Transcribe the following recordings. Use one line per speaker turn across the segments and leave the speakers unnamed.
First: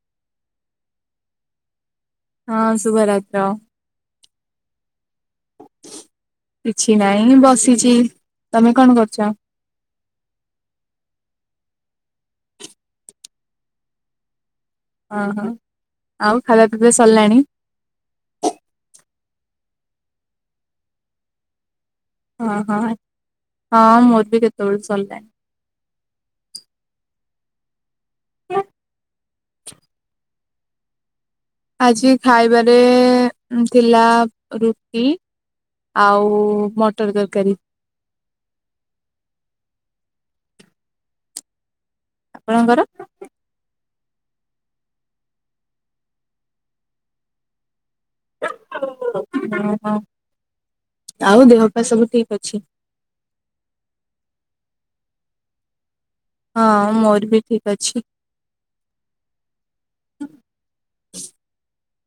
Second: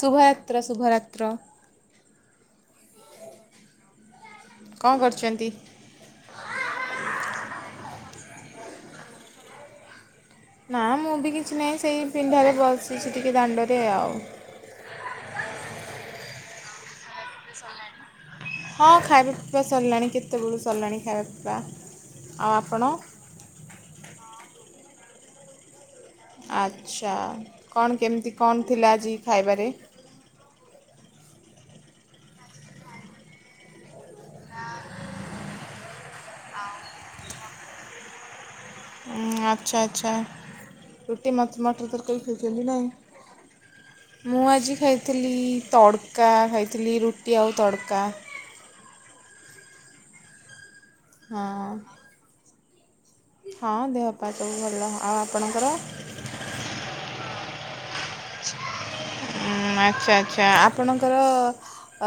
ଶୁଭରାତ୍ର ଶୁଭରାତ୍ର।
ହଁ ଶୁଭ ରାତ୍ର।
କ'ଣ କରୁଛନ୍ତି
କିଛି ନାହିଁ ବସିଛି। କି ତମେ କଣ କରୁଛ।
ନା ମୁଁ ବି କିଛି ନାହିଁ ସେଇ ପିଣ୍ଢା ରେ ବସିଛି ଟିକେ ଦାଣ୍ଡରେ ଆଉ।
ଓହୋ ଆଉ ଖାଇବା ପିବା।
ହଁ ଖାଇବ। ସରିଲାଣି କେତେବେଳୁ ସରିଲାଣି ଖାଇବା ପିଇବା। ଆଉ
ହଁ ହଁ
ଆପଣ
ହଁ ମୋର ବି କେ। ତବେଳୁ ସରିଲାଣି।
ଆଛା କଣ। କେମିତି କଣ ଥିଲା ଆଜି ଖାଇବାରେ।
ଆଜି ଖାଇବାରେ ଥିଲା ରୁଟି ଆଉ ମଟର ତରକାରୀ।
ହ ଆଚ୍ଛା ଆଛା ରୁଟି ମ ମଟର ତ।
ଆପଣଙ୍କର?
[unintelligible] ମୁଁ ଆଜି ଖାଇଥିଲି ତଡ଼କା ଖାଇଥିଲି ରୁଟି ଆଉ ତଡ଼କା।
[unintelligible] ଆଉ
ହଁ
ଦେହ ପା ସବୁ ଠିକ ଅଛି?
ହଁ ଦେହ ପା ସବୁ ଭଲ ହ। ଆଉ ଆପଣଙ୍କର।
ହଁ ମୋର ବି ଠିକ ଅଛି।
ହଁ ଆଚ୍ଛା ଆଛା ଆପଣଙ୍କର।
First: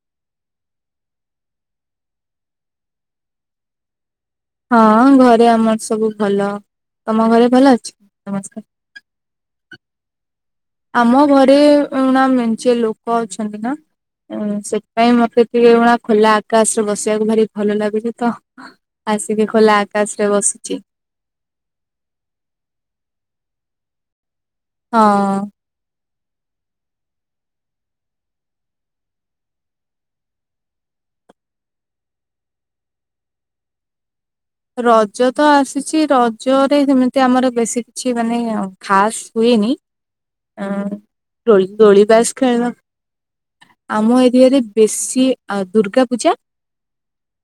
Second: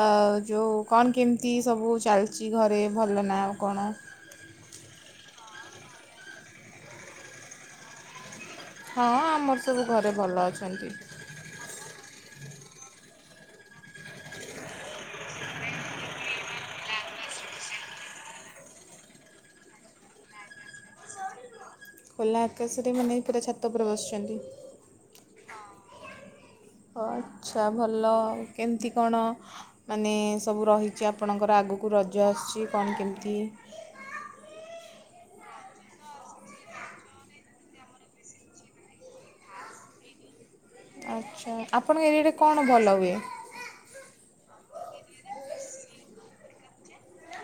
ଆ ଯୋଉ କଣ କେମିତି ସବୁ ଚାଲିଛି ଘରେ ଭଲ ନା ଆ କଣ।
ହଁ ଘରେ ଆମର ସବୁ ଭଲ ତମ ଘରେ ଭଲ ଅଛି ସମସ୍ତେ।
ହଁ ଆମର ସବୁ ଘରେ ଭଲ ଅଛି।
ଆମ ଘରେ [inaudible] [inaudible] ନା ସେଥିପାଇଁ ମତେ ଟିକେ [inaudible] ଖୋଲା ଆକାଶରେ ବସିବାକୁ ଭାରି ଭଲ ଲାଗୁଛି ତ ଆସିକି ଖୋଲା ଆକାଶରେ ବସିଛି।
ଖୋଲା ଆକାଶରେ ମାନେ ପୁରା ଛାତ ଉପରେ ବସିଛନ୍ତି।
ହଁ।
ଆଚ୍ଛା ଭଲ କେମିତି କଣ ମାନେ ସବୁ ରହିଛି ଆପଣଙ୍କର ଆଗକୁ ରଜ ଆସୁଛି କଣ କେମିତି?
ରଜ ତ ଆସିଛି ରଜରେ ସେମିତି ଆମର ବେଶୀ କିଛି ମାନେ ଖାସ ହୁଏନି। ଅ
ଆଚ୍ଛା ଆପଣଙ୍କ ଏରିଆରେ
ଦୋଳିିବାସ
କଣ ଭଲ ହୁଏ?
ଆମ ଏରିଆରେ ବେଶୀ ଅ ଦୁର୍ଗା ପୂଜା।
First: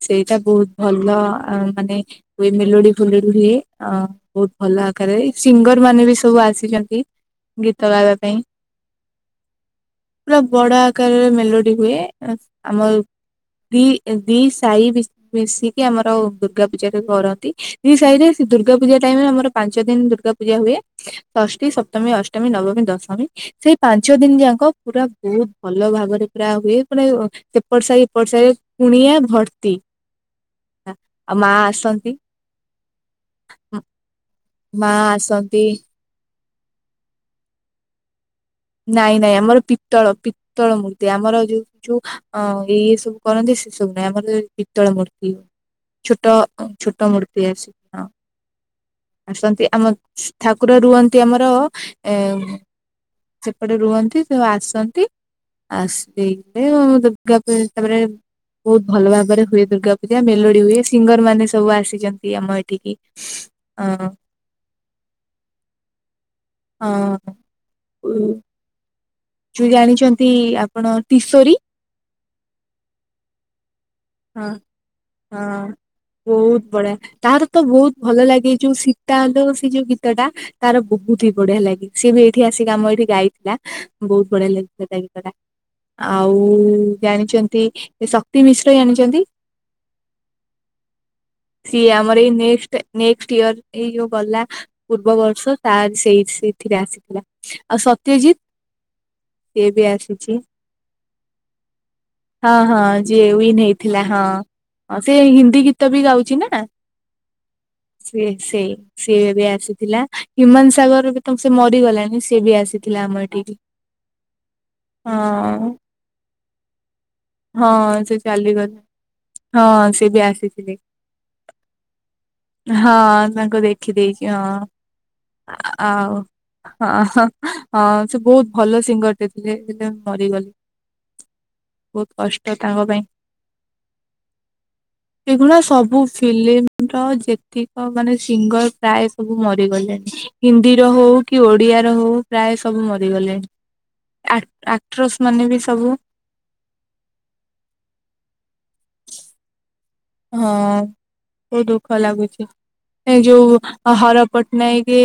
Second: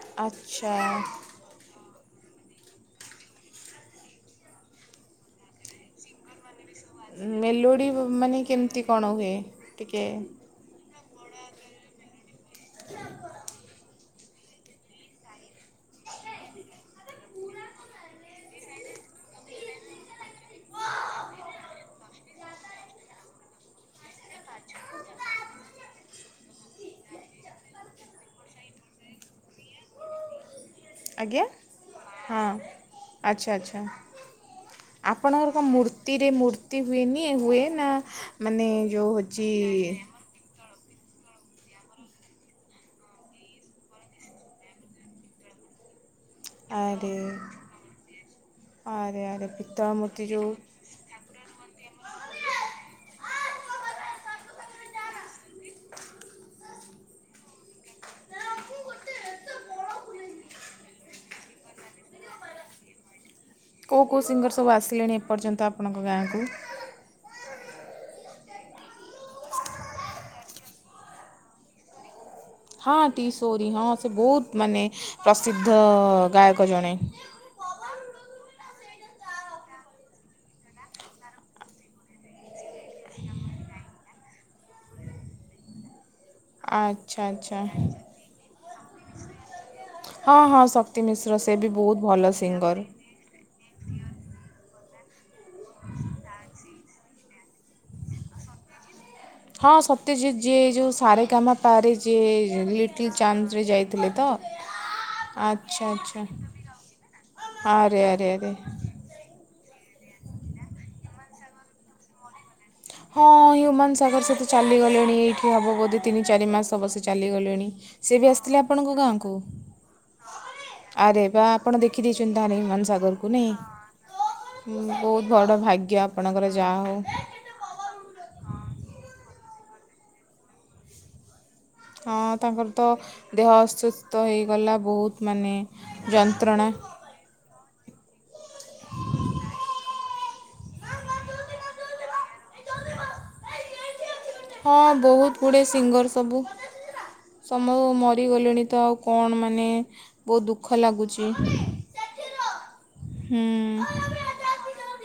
ସେଇଟା ବହୁତ
ଆଚ୍ଛା।
ଭଲ। ଅ ମାନେ ହୁଏ ମେଲୋଡି ଫେଲୋଡି ହୁଏ ଅ ବହୁତ ଭଲ ଆକାରରେ ସିଙ୍ଗର ମାନେ ବି ସବୁ ଆସିଛନ୍ତି। ଗୀତ
ମେଲୋଡ଼ି
ଗାଇବା ପାଇଁ
ମାନେ କେମିତି କଣ ହୁଏ ଟିକେ
କାର ମେଲୋଡି ହୁଏ ଆମ ଦି ଦି ସାହି ମିଶିକି ଆମର ଦୁର୍ଗା ପୂଜାରେ କରନ୍ତି ଦି ସାହିରେ ସେ ଦୁର୍ଗା ପୂଜା ଟାଇମ୍ ରେ ଆମର ପାଞ୍ଚ ଦିନ ଦୁର୍ଗା ପୂଜା ହୁଏ ଷଷ୍ଠୀ ସପ୍ତମୀ ଅ ଅଷ୍ଟମୀ ନବମୀ ଦଶମୀ ସେଇ ପାଞ୍ଚ ଦିନ ଯାକ ପୁରା ବହୁତ ଭଲ ଭାବରେ ପୁରା ହୁଏ ମାନେ ସେପଟ ସାହି ଏପଟ ସାହି କୁଣିଆ ଭର୍ତ୍ତି ଆଉ
ଆଜ୍ଞା
ମା ଆସନ୍ତି
ହଁ ଆଚ୍ଛା ଆଚ୍ଛା
ମା
ଆପଣଙ୍କର କଣ
ଆସନ୍ତି
ମୂର୍ତ୍ତିରେ ମୂର ତି ହୁଏନି ହୁଏ ନା ମାନେ ଯେଉଁ
ନାଇଁ ନାଇଁ
ହେଉଛି
ଆମର ପିତ୍ତଳ ପି ପିତ୍ତଳ ମୂର୍ତ୍ତି ଆମର ଯୋଉ ଯୋଉ ଏ ସବୁ କରନ୍ତି ସେ ସବୁ ନାହିଁ ଆମର ପିତ୍ତଳ ମୂର୍ତ୍ତି ଛୋଟ ଛୋଟ
ଆରେ
ମୂର୍ତ୍ତି ଅଛି ହଁ
ଆରେ ଆରେ
ଆସନ୍ତି ଆମ
ପିତ୍ତଳ ମୂର୍ତ୍ତି ଯେଉଁ
ଠାକୁର ରୁହନ୍ତି ଆମର ଏ ସେପଟେ ରୁହନ୍ତି ତ ଆସନ୍ତି ଆସିଲେ ଦୁର୍ଗା ପୂ ତାପରେ ବହୁତ ଭଲ ଭାବରେ ହୁଏ ଦୁର୍ଗା ପୂଜା ମେଲୋଡି ହୁଏ ସିଙ୍ଗର ମାନେ ସବୁ ଆସିଛନ୍ତି ଆମ ଏଠିକି। ଅ
କୋଉ କୋଉ ସିଙ୍ଗର ସବୁ ଆସିଲେଣି ଏପର୍ଯ୍ୟନ୍ତ ଆପଣଙ୍କ ଗାଁକୁ।
ହୁଁ। ଯୋଉ ଜାଣିଛନ୍ତି ଆପଣ ତିଶୋରୀ
ହଁ ତିଶୋରି ହ
ହଁ ହଁ ବହୁତ
ଗାୟକ ଜଣେ
ବଢିଆ ତାର ତ ବହୁତ ଭଲ ଲାଗେ ଯୋଉ ଶୀତା ଲୋ ସେ ଯୋଉ ଗୀତ ଟା ତାର ବହୁତ ହିଁ ବଢିଆ ଲାଗେ ସିଏ ବି ଏଇଠି ଆସେ ଗାମ ଏଇଠି ଗାଇଥିଲା ବହୁତ ବଢିଆ ଲାଗିଥିଲା ତା ଗୀତଟା। ଆଉ
ଆଚ୍ଛା ଆଚ୍ଛା
ଜାଣିଛନ୍ତି ଶକ୍ତି ମିଶ୍ ଆଣିଛନ୍ତି
ହଁ ହଁ ଶକ୍ତି ମିଶ୍ର ସେ ବି
ସିଏ
ବହୁତ
ଆମର ଏଇ
ଭଲ
ନେଷ୍ଟ
ସିଙ୍ଗର୍
ନେଷ୍ଟ ଇୟର ଏଇ ଯୋଉ ଗଲା ପୂର୍ବବର୍ଷ ତାର ସେଇ ସେଇଥିରେ ଆସିି ଆଉ ସତ୍ୟଜିତ ସିଏ
ହଁ
ବି ଆସିଛି
ସତ୍ୟଜିତ୍ ଯିଏ ଯୋଉ ସାରେ ଗାମା ପାରେ ରେ ଯିଏ ଲିଟିଲ ଚାନ୍ଦ
ନେଇଥିଲା ହଁ ହଁ ସେ ହିନ୍ଦୀ
ଆଚ୍ଛା
ଗୀତ ବି
ଆଚ୍ଛା
ଗାଉଚି ନା
ଆରେ
ସେ
ଆରେ ଆରେ
ସେ ସିଏ ଏବେ ଆସି ଥିଲା ହ୍ୟୁମାନ ସାଗରର ବି ତମ ସେ ମରିଗଲାଣି ସିଏ ବି ଆସି
ହଁ ହ୍ୟୁମାନ ସାଗର ସେଠି ଚାଲିଗଲେଣି ଏଇଠି
ହଁ
ହବ ବୋଧେ ତିନି ଚାରି ମାସ ହବ ସେ ଚାଲିଗଲେଣି
ହଁ ସେ
ସେବି ଆସ ଥିଲେ
ଚାଲିଗଲେ
ଆପଣଙ୍କ ଗାଁକୁ
ହଁ ସେ ବି ଆସିଥିଲେ
ଆରେ ବା ଆପଣ ଦେଖିଦେଇଛନ୍ତି ତାହେଲେ ହ୍ୟୁମାନ
ହଁ
ସାଗରକୁ ନାଇଁ
ତାଙ୍କୁ ଦେଖିଦେଇଛି ହଁ
ହୁଁ ବହୁତ ବଡ ଭାଗ୍ୟ
ଆଉ
ଆପଣଙ୍କର ଯାହା
ହଁ
ହଉ।
ହଁ ହଁ ସେ ବହୁତ ଭଲ ସିଙ୍ଗର ଥିଲେ ଥିଲେ ସେ ମରିଗଲେ। ବହୁତ
ହଁ
କଷ୍ଟ
ତାଙ୍କର ତ
ତାଙ୍କ ପାଇଁ
ଦେହ ଅସୁସ୍ଥ ହେଇଗଲା ବହୁତ ମାନେ
ଅଗୁନା ସବୁ
ଯନ୍ତ୍ରଣା
ଫିଲ୍ମ ର ଯେତିକ ମାନେ ସିଙ୍ଗର ପ୍ରାୟ ସବୁ ମରିଗଲେଣିି। ହିନ୍ଦୀର ହଉ କି ଓଡିଆର ହଉ ପ୍ରାୟ ସବୁ ମରିଗଲେଣି।
ହଁ
ଆକ୍ଟ୍ରସ
ବହୁତ
ମାନେ ବି
ଗୁଡ଼ିଏ ସିଙ୍ଗର ସବୁ ସମୁ ମ ରି ଗଲେଣି ତ ଆଉ କଣ ମାନେ ବହୁତ
ହଁ
ଦୁଃଖ ଲାଗୁଛି
ବହୁତ ଦୁଃଖ ଲାଗୁଛି
ହୁଁ,
ଯୋଉ ହର ପଟ୍ଟନାୟକ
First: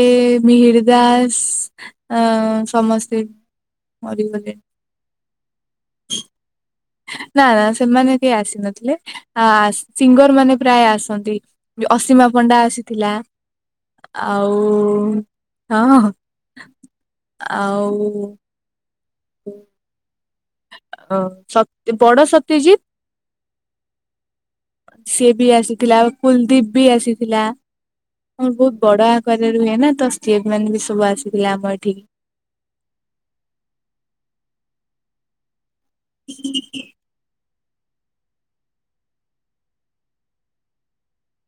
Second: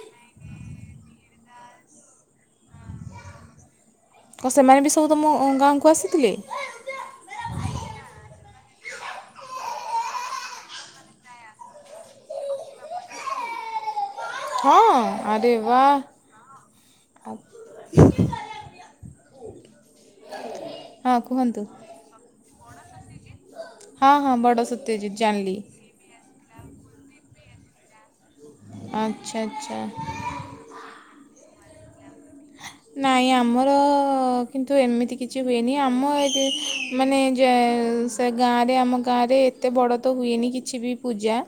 ମିହିର ଦାସ ଆଁ ସମସ୍ତେ ମରିଗଲେଣି।
କ ସେମାନେ ବି ସବୁ ତ ଗାଁ କୁ ଆସିଥିଲେ?
ନା ନା ସେମାନେ କିଏ ଆସିନଥିଲେ ଆଁ ସିଙ୍ଗର ମାନେ ପ୍ରାୟ ଆସନ୍ତି ଅସୀମା ପଣ୍ଡା ଆସିଥିଲା। ଆଉ
ହଁ ଆରେ
ହଁ
ବା
ଆଉ ହୁଁ।
ହଁ
ଅ
କୁହନ୍ତୁ
ସତ୍ ବଡ଼ ସତ୍ ଟିଜିତ
ହଁ ହଁ ବ
ସିଏ ବି ଆସିଥିଲା କୁଲଦୀପ୍ ବି ଆସିଥିଲା ହଁ ବହୁତ ବଡ
ଆଚ୍ଛା
ଆକାରରେ ରୁହେ
ଆଚ୍ଛା
ନା ତ ସିଏ ବି ମାନେ ବି ସବୁ ଆସିଥିଲା ଆମ ଏଠି ଠିକ।
ନାଇଁ ଆମର କିନ୍ତୁ ଏମିତି କିଛି ହୁଏନି। ଆମ ଏଦି ମାନେ ଯେ ସେ ଗାଁରେ ଆମ ଗାଁରେ ଏତେ ବଡ଼ ତ ହୁଏନି କିଛି ବି ପୂଜା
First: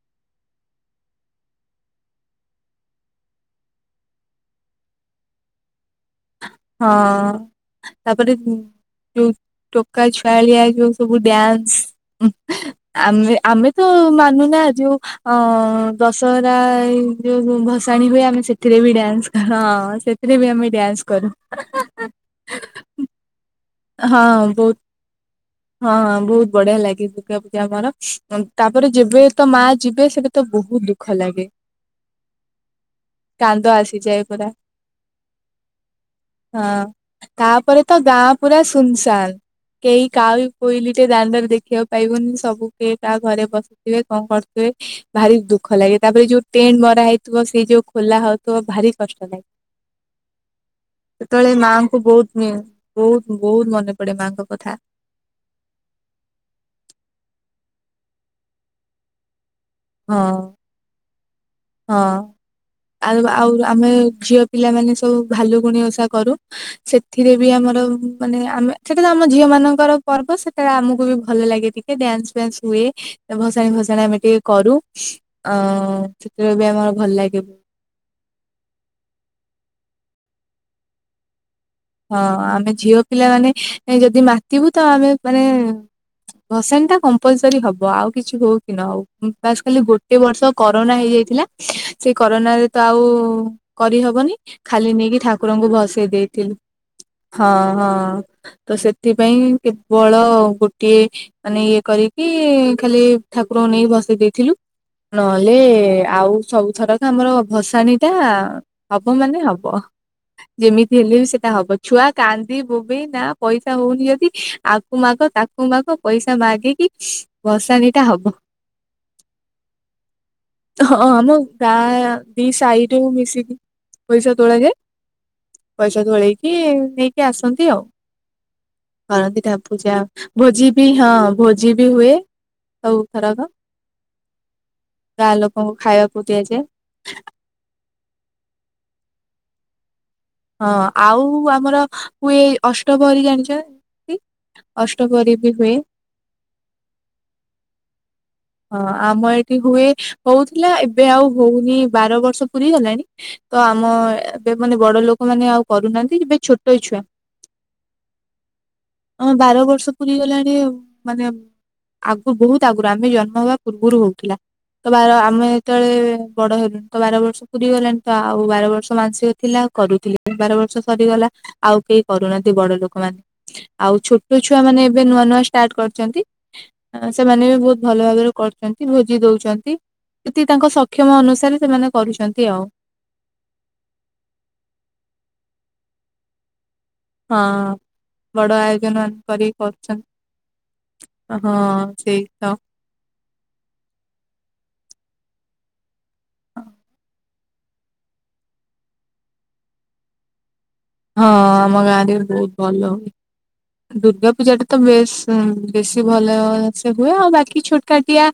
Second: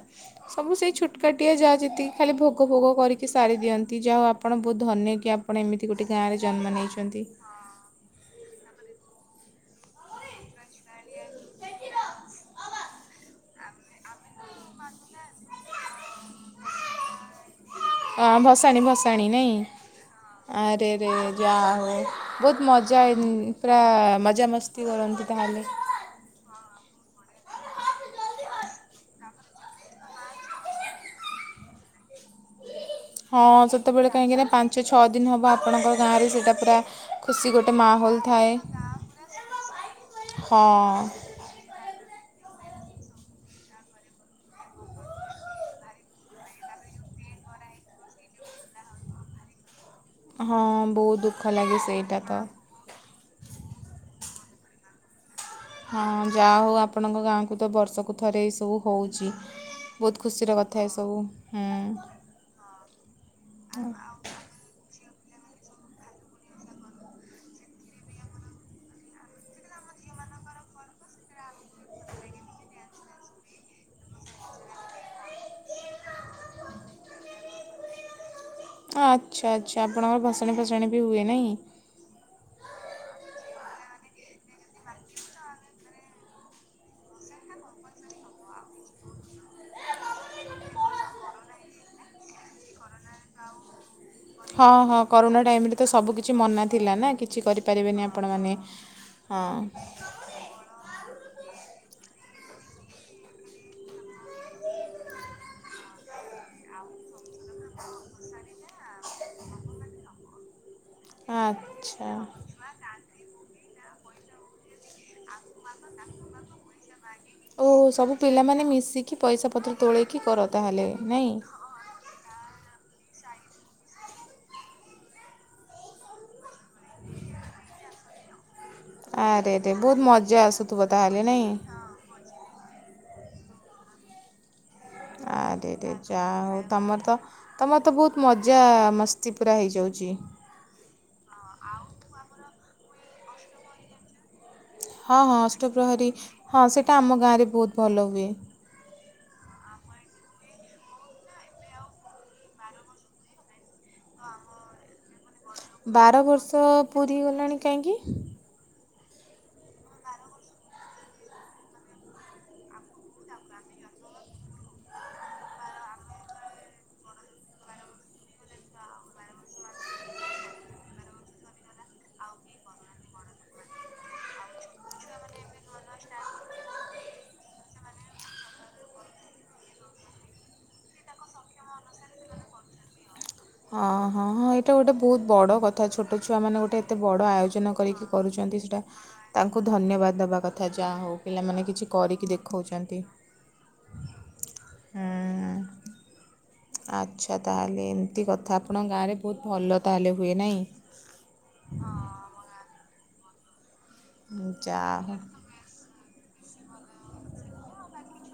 ସବୁ ସେଇ ଛୋଟକାଟିଆ ଯାହା ଯେତିକି ଖାଲି ଭୋଗ ଭୋଗ କରିକି ସାରିଦିଅନ୍ତି ଯାହା ଆପଣ ବହୁତ ଧନ୍ୟ କିଆପ ପଣ ଏମିତି ଗୋଟେ ଗାଁରେ ଜନ୍ମ ନେଇଛନ୍ତି
ହଁ ତାପରେ ଯୋଉ ଟୋକା ଛୁଆଳିଆ ଯୋଉ ସବୁ ଡ୍ୟାନ୍ସ ଆମେ ଆମେ ତ ମାନୁନା ଯୋଉ ଅ ଦଶହରା ଏଇ ଯୋଉ ଭସ ସାଣି ହୁଏ
ଆଁ,
ଆମେ ସେଥିରେ
ଭସାଣି
ବି
ଭସାଣି
ଡ୍ୟାନ୍ସ
ନାଇଁ
ହଁ ସେଥିରେ ବି ଆମେ
ଆରେ
ଡ୍ୟାନ୍ସ କରୁ।
ଯାହା ହଉ ବହୁତ ମଜା ଏଇ
ହଁ ବହୁତ ହଁ ବହୁତ ବଢିଆ ଲାଗେ ଯେମିତି ଆମର ତାପରେ ଯେବେ ତ ମା ଯିବେ ସେବେ ତ ବହୁତ ଦୁଃଖ ଲାଗେ।
ହଁ
କାନ୍ଦ
ସେତେବେଳେ
ଆସିଯାଏ ପୁରା।
କାହିଁକିନା ପାଞ୍ଚ ଛଅ ଦିନ ହେବ ଆପଣଙ୍କ ଗାଁରେ ସେଇଟା ପୁରା ଖୁସି ଗୋଟେ ମାହୋଲ ଥାଏ।
ସୁନ୍‌ସାନ୍‌ କେହି କାଉ
ହଁ
କୋଇଲି ଟେ ଦାଣ୍ଡାରେ ଦେଖିବାକୁ ପାଇବନି ସବୁ କେ କା ଘରେ ବସିଥିବେ କଣ କରୁଥିବେ ଭାରି ଦୁଃଖ ଲାଗେ ତାପରେ ଯୋଉ ଟେଣ୍ଟ ମରା ହେଇଥିବ ସେ ଯୋଉ ଖୋଲା ହଉଥିବ ଭାରି କଷ୍ଟ ଲାଗେ।
ହଁ ବହୁତ
ସେତେବେଳେ
ଦୁଃଖ ଲାଗେ
ମାଆଙ୍କୁ
ସେଇଟା
ବହୁତ
ତ।
ବହୁତ ବହୁତ ମନେ ପଡେ ମାଙ୍କ କଥା।
ହଁ ଯାହା ହଉ ଆପଣଙ୍କ ଗାଁକୁ ତ ବର୍ଷକୁ ଥରେ ଏଇ ସବୁ ହଉଛି। ବହୁତ
ହଁ
ଖୁସିର କଥା ଏ ସବୁ।
ହଁ ଆଉ ଆଉ ଆମେ ଝିଅ ପିଲାମାନେ ସ [unintelligible] ଭାଲୁକୁଣି ଓଷା କରୁ, ସେଥିରେ ବି ଆମର ମାନେ ଆମେ ସେଟା ତ ଆମ ଝିଅ ମାନଙ୍କର ପର୍ବ ସେଟା ଆମକୁ ବି ଭଲ ଲାଗେ ଟିକେ ଡ୍ୟାନ୍ସ ଫ୍ୟାନ୍ସ ହୁଏ, ଭସାଣି ଫସାଣି ଆମେ ଟିକେ କରୁ, ଆ ସେଥିରେ ବି ଆମର ଭଲ ଲାଗେ।
ଆଚ୍ଛା ଆଚ୍ଛା ଆପଣଙ୍କର ଭସାଣୀ ଫସାଣୀ ବି ହୁଏ ନାହିଁ?
ହଁ ଆମେ ଝିଅ ପିଲା ମାନେ ଯଦି ମାତିିବୁ ତ ଆମେ ମାନେ ଭସାଣିଟା କମ୍ପଲସରି ହବ, ଆଉ କିଛି ହଉ କି ନ ହଉ, ବାସ ଖାଲି ଗୋଟେ ବର୍ଷ କରୋନା ହେଇଯାଇଥିଲା, ସେ କରୋନାରେ ତ ଆଉ କରିହ ବ,
ହଁ
ଖାଲି
ହଁ
ନେଇକି
କରୋନା
ଠାକୁରଙ୍କୁ
ଟାଇମ୍ରେ ତ
ଭସେଇ
ସବୁକିଛି
ଦେଇଥିଲୁ।
ମନା ଥିଲା ନା କିଛି
ହଁ ହଁ,
କରିପାରିବେନି ଆପଣମାନେ
ତ ସେଥିପାଇଁ
ହଁ
କେବଳ ଗୋଟିଏ ମାନେ ଇଏ କରି [unintelligible] ଖାଲି ଠାକୁରଙ୍କୁ ନେଇି ଭସେଇ ଦେଇଥିଲୁ ନହେଲେ ଆଉ ସବୁଥରକ ଆମର ଭସାଣିଟା ହବ ମାନେ ହବ, ଯେମିତି ହେଲେ ହବ ଛୁଆ
ଆଚ୍ଛା
କାନ୍ଦି ବୋବେଇ ନା ପଇ ସା ହଉନି ଯଦି ଆକୁ ମାଗ ତାକୁ ମାଗ ପଇସା ମାଗିକି
ଓହୋ
ଭସାଣି ଟା
ସବୁ
ହବ
ପିଲାମାନେ ମିଶିକି ପଇସା ପତ୍ର ତୋଳେଇକି କର ତାହେଲେ
ହଁ ଆମ
ନାଇଁ?
ଗାଁ [unintelligible] ମିଶିକି ପଇସା ତୋଳାଯାଏ, ପଇସା ତୋଳେଇ କି ନେଇକି ଆସନ୍ତି ଆଉ। କରନ୍ତି ଟା
ଆରେ ରେ ବହୁତ
ପୂଜା
ମଜା
ଭୋଜି
ଆସୁଥିବ
ବି ହଁ
ତାହେଲେ ନାଇଁ
ଭୋଜି ବି ହୁଏ, ଆଉ [unintelligible]
ଆ ଯାହା ହଉ ତମର ତ ତମର ତ ବହୁତ ମଜା ମସ୍ ଶତି ପୁରା ହେଇଯାଉଛି।
ହଁ ଆଉ ଆମର କୁଏ ଅଷ୍ଟ ଭର ଜାଣିଛ।
ହଁ ହଁ ଅଷ୍ଟପ୍ରହରୀ ହଁ ସେଇଟା ଆମ ଗାଁରେ ବହୁତ ଭଲ ହୁଏ।
ହଁ ଆମ ଏଠି ହୁଏ ହଉଥିଲା ଏବେ ଆଉ ହଉନି ବାର ବର୍ଷ ପୁରରି ଗଲାଣି ତ ଆମ ଏବେ ମାନେ ବଡ ଲୋକ
ବାର ବର୍ଷ ପୁରୀ ଗଲାଣି କାହିଁକି
ହମ ବାର ବର୍ଷ ପୁରୀ ଗଲାଣି ମାନେ ଆଗରୁ ବହୁତ ଆଗରୁ ଆମେ ଜନ୍ମ ପବ ହଥିଲା ତ ବ ଆମେ ଯେତେବେଳେ ବ ହେଲୁଣି ତ ବାର ବର୍ଷ ପୁରୀ ଗଲାଣି ତ ଆଉ ବାର ବର୍ଷ ମାଂସିକ ଥିଲା କରୁଥିଲେ। ବାର ବର୍ଷ ସରିଗଲା ଆଉ କେହି କରୁନାହାନ୍ତି ବଡ ଲୋକ ମ ଆଉ ଛୋଟ ଛୁଆ ମାନ ଏବେ ନୂଆ ନୂଆ ଷ୍ଟାର୍ଟ କରିଛନ୍ତି ସେମାନେ ବି ବହୁ ଭଲ ଭରେ କରୁଛନ୍ତି ଭୋଜି ଦଉଛନ୍ତି ସେଠି ତାଙ୍କ ସକ୍ଷମ ଅନୁସାରେ ସେମାନେ କରୁଛନ୍ତି ଆଉ।
ଅ ହଁ ହଁ ଏଇଟା ଗୋଟେ ବହୁତ ବଡ କଥା ଛୋଟ ଛଆ ମାନେ ଗୋଟେ ଏତେ ବଡ଼
ହଁ।
ଆୟୋଜନ କରିକି
ବଡ
କରୁଛନ୍ତି। ସେଟା
ଆୟୋଜନ ମାନ କରିକି
ତାଙ୍କୁ
କରୁଛନ୍ତି
ଧନ୍ୟବାଦ ଦେବା କଥା ଯାହା ହଉ
ହଁ
ପିଲାମାନେ କିଛି
ସେଇ
କରିକି
ତ।
ଦେଖାଉଛନ୍ତି। ହୁଁ। ଆଚ୍ଛା ତାହେଲେ ଏମିତି କଥା ଆପଣଙ୍କ ଗାଁରେ ବହୁତ ଭଲ ତାହେଲେ ହୁଏ ନାହିଁ।
ହଁ ଆମ ଗାଁରେ ବହୁତ ଭଲ ହଉ ଦୁର୍ଗା ପୂଜା ଟା ତ
ଯାହା ହଉ।
ବେଶ ବେଶୀ ଭଲ ସେ ହୁଏ ଆଉ ବାକି ଛୋଟକାାଟିଆ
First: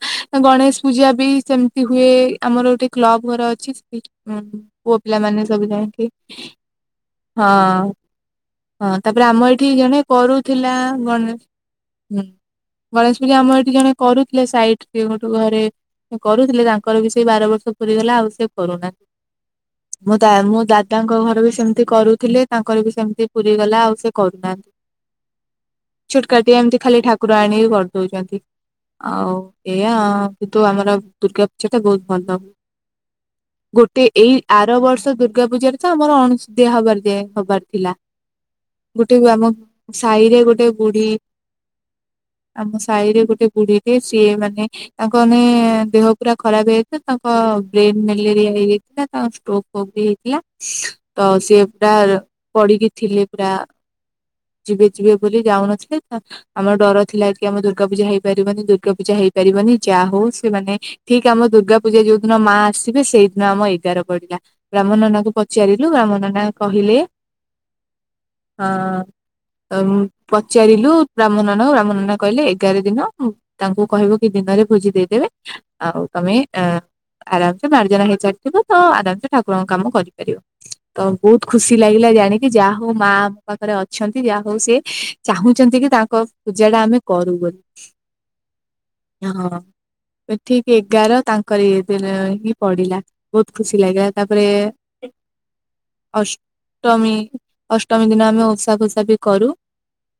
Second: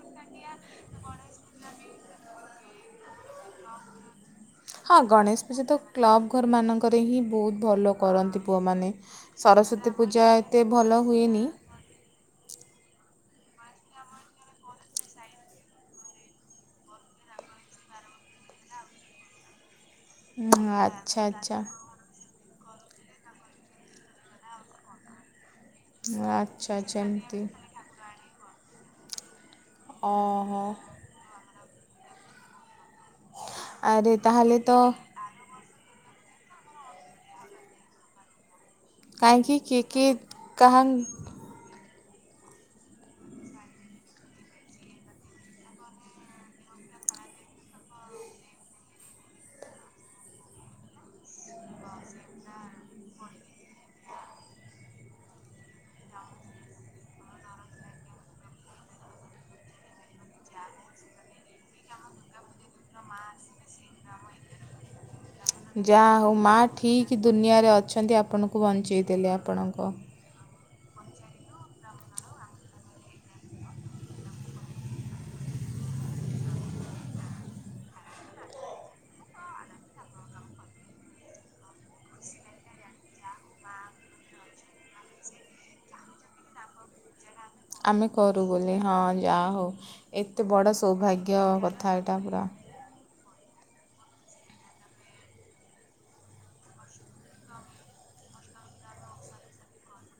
ଗଣେଶ ପୂଜା ବି ସେମିତି ହୁଏ ଆମର ଗୋଟେ କ୍ଲବ ଘର ଅଛି ସେ ହୁଁ
ହଁ
ପୁଅ
ଗଣେଶ
ପିଲାମାନୋନ
ପୂଜା
ସବୁ
ତ
ଯାଇକି?
କ୍ଲବ୍ ଘରମାନଙ୍କରେ ହିଁ ବହୁତ ଭଲ
ହଁ
କରନ୍ତି। ପୁଅ ମ
ହଁ ତାପରେ ଆମ ଏଠି
ସରସ୍ଵତୀ
ଜଣେ
ପୂଜା ଏତେ
କରୁଥିଲା
ଭଲ ହୁଏନି
ଆମର ଏଠି ଜଣେ କରୁଥିଲେ ସାଇଟ ଗୋଟେ ଘରେ କରୁଥିଲେ ତାଙ୍କର ବି ସେଇ ବାର ବର୍ଷ ପୁରରିଗଲା ଆଉ ସେ କରୁନାହିଁ। ମୁଁ
ହୁଁ
ମୋ
ଆଚ୍ଛା
ଦାଦାଙ୍କ ଘର ବି
ଆଚ୍ଛା
ସେମିତି କରୁଛି। ତାଙ୍କର ବି ସେମିତି ପୁରୀଗଲା ଆଉ ସେ କରୁନାହାନ୍ତି। ଛୋଟକାଟି
ଆଚ୍ଛା
ଏମିତି
ଆଚ୍ଛା
ଖାଲି ଠାକୁର
ଏମିତି।
ଆଣି କରିଦଉଛନ୍ତି। ହଉ ଏଇଆା
ଓହୋ
କିନ୍ତୁ ଆମର ଦୁର୍ଗାା ସେଟା ବହୁତ ଭଲ। ଗୋଟେ
ଆରେ
ଏଇ
ତାହେଲେ ତ
ଆର ବର୍ଷ ଦୁର୍ଗା ପୂଜାରେ ତ ଆମର ଅଣିଆ ହବାର ଯେ ହବାର ଥିଲା ଗୋଟେ ଆମ
କାହିଁକି କିଏ କିଏ
ସାହି ରେ ଗୋଟେ
କାହା
ବୁଢୀ ଆମ ସାହି ରେ ଗୋଟେ ବୁଢୀଟି ସିଏ ମାନେ ତାଙ୍କ ମାନେ ଦେହ ପୁରା ଖରାପ ହେଇଯାଇଥିଲା ତାଙ୍କ ବ୍ରେନ ମ୍ୟାଲେରିଆ ହେଇଯାଇଥିଲା ତାଙ୍କ ଷ୍ଟୋକ ଫକ୍ ବି ହେଇଥିଲା ତ ସିଏ? ପୁରା ପଡିକି ଥିଲେ ପୁରା ଯିବେ ଯିବେ ବୋଲି ଯାଉନଥିଲେ ଆମର ଡର ଥିଲା କି ଆମ ଦୁର୍ଗା ପୂଜା ହେଇପାରିବନି ଦୁର୍ଗା ପୂଜା ହେଇପାରିବନି ଯାହା ହଉ ସେମାନେ ଠିକ ଆମ ଦୁର୍ଗା ପୂଜା ଯୋଉ ଦିନ ମା ଆସିବେ ସେଇଦିନ ଆମ ଏଗାର ପଡିଲା ବ୍ରାହ୍ମଣ ନା ପଚାରିଲୁ
ଯାହା
ଆାମନ
ହଉ
ନା?
ମା ଠିକ୍ ଦୁନିଆଁରେ ଅଛନ୍ତି ଆପଣଙ୍କୁ ବଞ୍ଚେଇ ଦେେଲେ ଆପଣଙ୍କ
ପଚାରିଲୁ ର୍ରାମନନ ର୍ରାମନନ କହିଲେ ଏଗାର ଦିନ ତାଙ୍କୁ କହିବୁ କି ଦିନରେ ଭୋଜି ଦେଇଦେବେ ଆଉ ତମେ ଆରାମସେ ମାର୍ଜନା ହେଇସାରିଥିବ ତ ଆରାମସେ ଠାକୁରଙ୍କ କାମ କରିପାରିବ।। ବହୁତ ଖୁସି ଲାଗିଲା ଜାଣିକି ଯାହା ହଉ ମା ଆମ ପାଖରେ ଅଛନ୍ତି ଯାହା ହଉ ସେି ଚାହୁଁଛନ୍ତି କି ତାଙ୍କ ପୂଜା ଟା ଆମେ କରୁ ବୋଲିନ।
ଆମେ କରୁ ବୋଲି ହଁ ଯା ହଉ ଏତେ
ଠିକ
ବଡ଼
ଏଗାର
ସୌଭାଗ୍ୟ
ତାଙ୍କରି
କଥା ଏଇଟା ପୁରା।
ହିଁ ପଡିଲା ବହୁତ ଖୁସି ଲାଗା ତାପରେ ଅଷ୍ଟମୀ ଅଷ୍ଟମୀ ଦିନ ଆମେ ଓଷା ଫୋଷା ବି କରୁ।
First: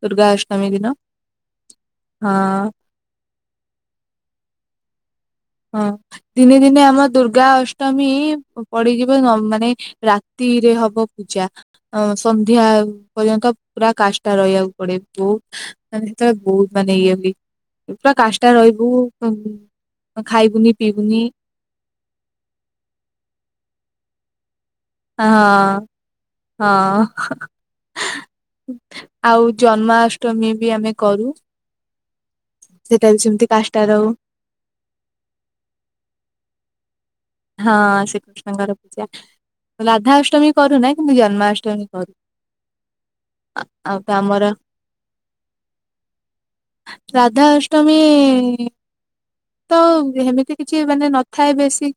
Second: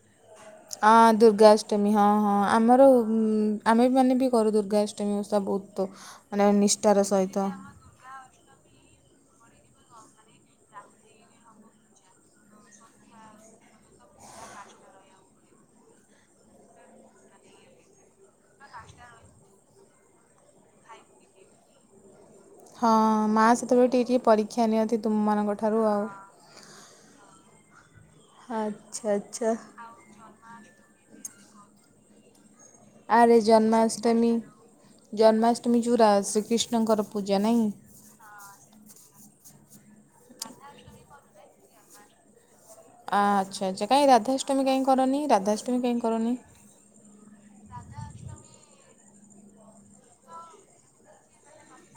ଦୁର୍ଗା ଅଷ୍ଟମୀ ଦିନ
ଅଁ ଦୁର୍ଗାଷ୍ଟମୀ ହଁ ହଁ ଆମର ଉ ଆମେ ମାନେ ବି କରୁ ଦୁର୍ଗାଷ୍ଟମୀ ତେ
ହଁ ଦିନେ ଦିନେ ଆମ ଦୁର୍ଗା ଅଷ୍ଟମୀ ପଡିଯିବ ମାନେ ମାନେ ରାତିରେ ହବ ପୂଜା ସନ୍ଧ୍ୟା ପର୍ଯ୍ୟନ୍ତ ପୁରା କାଷ୍ଟା ରହିବାକୁ ପଡେ ବହୁତ ମେ ସେତେବେଳେ ବହୁତ ମାନେ ଇଏ ହୁଏ ପୁରା କାଷ୍ଟା ରହିବୁ ଖାଇଗୁନି ପିଗୁନି।
ହଁ ମା ସେତେବେଳେ ଟିକେ ଟିକେ ପରୀକ୍ଷା। ନିଅନ୍ତି ତୁମମାନଙ୍କ ଠାରୁ
ହଁ
ଆଉ
ହଁ।
ଆଚ୍ଛା ଆଚ୍ଛା
ଆଉ ଜନ୍ମାଷ୍ଟମୀ ବି ଆମେ କରୁ। ସେଟା ବି
ଆରେ
ସେମିତି କାଷ୍ଟା ରହୁ
ଜନ୍ମାଷ୍ଟମୀ ଜନ୍ମାଷ୍ଟମୀ ଯେଉଁୁରାସ କୃଷ୍ଣଙ୍କର
ହଁ ଶ୍ରୀକୃଷ୍ଣଙ୍କର ପୂଜା ରାଧାଷ୍ଟମୀ କରୁନା କିନ୍ତୁ ଜନ୍ମାଷ୍ଟମୀ କରୁ
ଆଚ୍ଛା ଆଚ୍ଛା
ଆଉ
କାହିଁ
ତ ଆମର
ରାଧାଷ୍ଟମୀ କାହିଁ କରନି ରାଧାଷ୍ଟମୀ କାହିଁ କରନି
ତମେ ତ ଏମିତି କିଛି ମାନେ ନଥାଏ ବେଶୀ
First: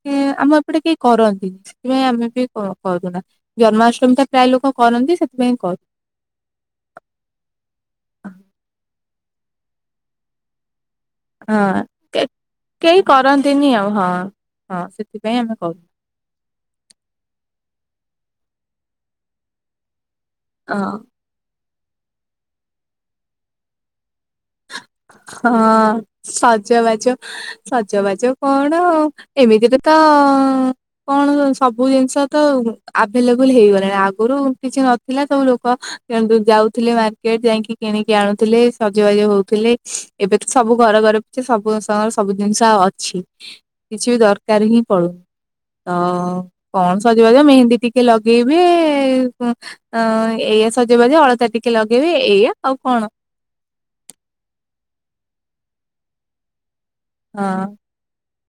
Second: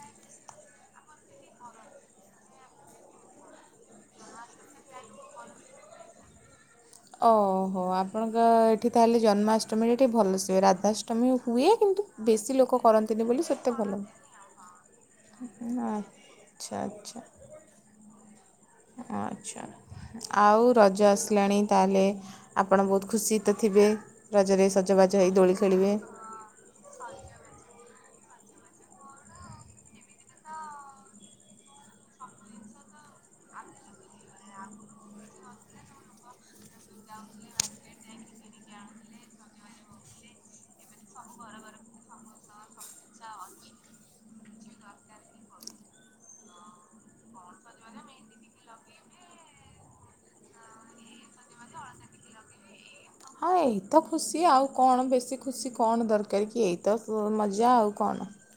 ଆମ ଏପଟେ କେହି କରନ୍ତିନି ସେଥିପାଇଁ ଆମେ ବି କରୁନା ଜନ୍ମାଷ୍ଟମୀ ତ ପ୍ରାୟ ଲୋକ କରନ୍ତି ସେଥିପାଇଁ କରୁ?
ଓହୋ ଆପଣଙ୍କ ଏଠି ତାହେଲେ ଜନ୍ମାଷ୍ଟମୀରେ ଟିକେ ଭଲସିବ ରାଧାଷ୍ଟମ ମ ହୁଏ କିନ୍ତୁ
ହଁ
ବେଶୀ ଲୋକ
କେହି
କରନ୍ତିନି ବୋଲି ସେତେ
ଆଉ
ଭଲ
ହଁ ହଁ ସେଥିପାଇଁ ଆମେ କରୁ
ଆଛା ଆଛା। ଆଛା। ଆଉ
ହଁ
ରଜ ଆସିଲାଣି ତାହେଲେ ଆପଣ ବହୁତ ଖୁସି ତ ଥିବେ ରଜରେ ସ
ହଁ ସଜ ବାଜ ସଜ ବାଜ କଣ ଏମିତିରେ ତ କଣ ସବୁ ଜିନିଷ ତ ଆଭେଲେବୁଲ ହେଇଗଲାଣି ଆଗରୁ କିଛି ନଥିଲା ସବୁ ଲୋକ ଯାଉଥିଲେ ମାର୍କେଟ ଯାଇକି କିଣିକି ଆଣୁଥିଲେ ସଜବାଜି ହଉଥିଲେ ଏବେ ତ ସବୁ ଘର ଘରେ ପଛି ସବୁଙ୍ଗର ସବୁ ଜିନିଷ ଅଛି କିଛି ବି ଦରକାର ହିଁ ପଡୁନି ତ କଣ ସଜେଇବା ଦିବ ମେହେନ୍ଦୀ ଟିକେ ଲଗେଇବେ ଏଇଆ ସଜେଇବା ଦ ଅଳତା ଟିକେ ଲଗେଇବେ ଏଇଆ ଆଉ କଣ
ହଁ ଏଇତ ଖୁସି ଆଉ କଣ ବେଶୀ ଖୁସି କଣ ଦରକାର କି ଏଇ ତ
ହଁ।
ମଜା ଆଉ କଣ